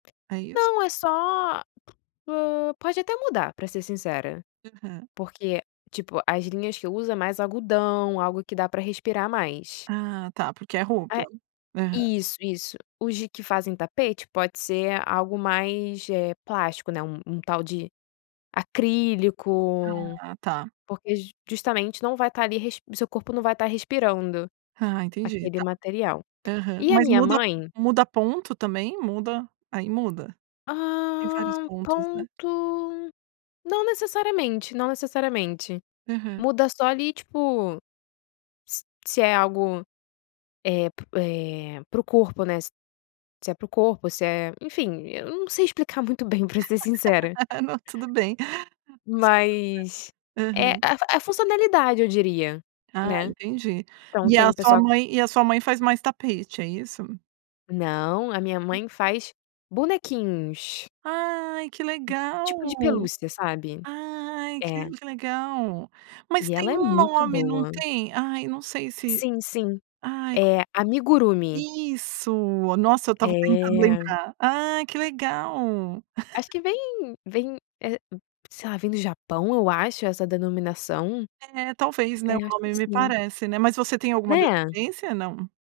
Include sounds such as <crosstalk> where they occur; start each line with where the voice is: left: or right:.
right: É isso?
left: Não é só, po pode até mudar para ser sincera,
right: Aham.
left: porque, tipo, as linhas que usa mais algodão, algo que dá para respirar mais.
right: Ah, tá porque é roupa.
left: É,
right: Aham.
left: isso, isso, os que fazem tapete pode ser algo mais, eh, plástico, né, um tal de acrílico,
right: Ah tá.
left: porque justamente não vai estar ali o seu corpo não vai estar respirando
right: Ah, entendi
left: aquele
right: tá,
left: material,
right: aham,
left: e a
right: mas
left: minha
right: muda
left: mãe
right: muda ponto também, muda aí muda tem vários
left: Hã,
right: pontos, né.
left: ponto, não necessariamente, não necessariamente
right: Aham.
left: muda só ali, tipo ...s se é algo, eh, para o, eh, para o corpo, né, se é para o corpo, se é enfim, eu não sei explicar muito bem pra ser
right: <laughs>
left: sincera.
right: Ah não, tudo bem. Impossível,
left: mas
right: né?
left: é
right: Aham.
left: a funcionalidade eu diria,
right: Ah
left: né,
right: entendi
left: então
right: e
left: tem
right: a
left: o
right: sua
left: pessoal
right: mãe e a sua mãe faz mais tapete é isso?
left: Não, a minha mãe faz bonequinhos.
right: Ai que
left: Tipo
right: legal,
left: de pelúcia, sabe?
right: ai
left: É.
right: que legal, mas
left: E
right: tem
left: ela é
right: um
left: muito
right: nome não
left: boa.
right: tem? Ai não sei, se
left: Sim, sim,
right: ai como
left: amigurumi.
right: isso, nossa, eu estava tentando
left: É.
right: lembrar ai que legal.
left: Acho
right: <laughs>
left: que vem vem, sei lá, vem do Japão, eu acho essa denominação,
right: É talvez,
left: é
right: né, o
left: eu acho que
right: nome me
left: sim.
right: parece, né, mas você tem alguma
left: Né.
right: descendência, não?